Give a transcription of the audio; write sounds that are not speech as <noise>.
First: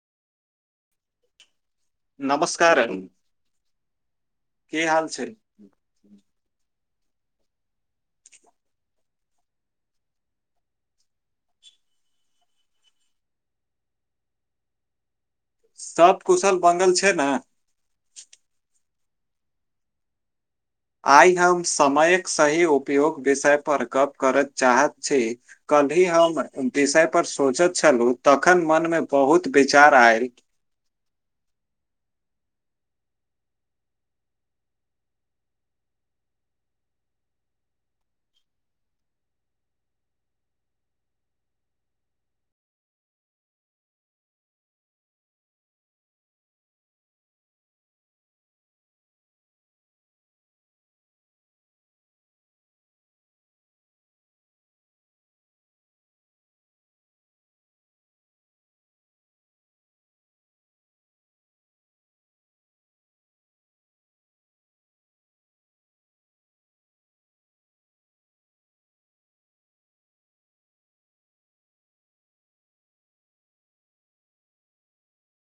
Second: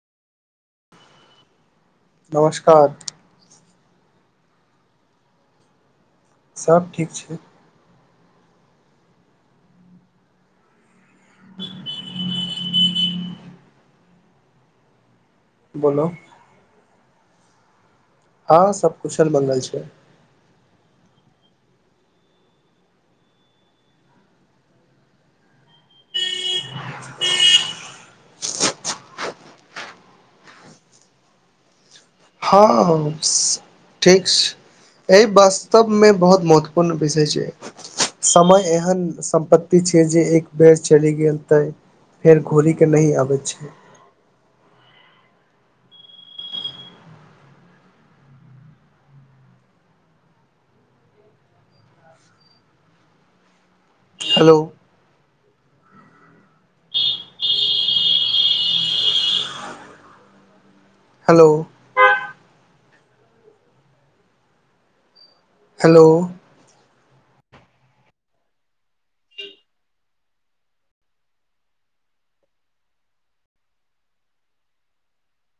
नमस्कार नमस्कारन। की हाल छै। सब ठीक छै। <inaudible> सब कुशल मंगल छै ने। हां सब कुशल मंगल छै। आइ हम समयक सही उपयोग विषय पर गप करय चाहैत छी कल्हि हम विषय पर सोचैत छलहुं तखन मनमे बहुत विचार आयल हां, ठीक छै। एहि वास्तवमे बहुत महत्वपूर्ण विषय छै। समय एहन सम्पत्ति छै जे एक बेर चलि गेल त फेर घुरि के नहि आबैत छै। हेलो। हेलो। हेलो।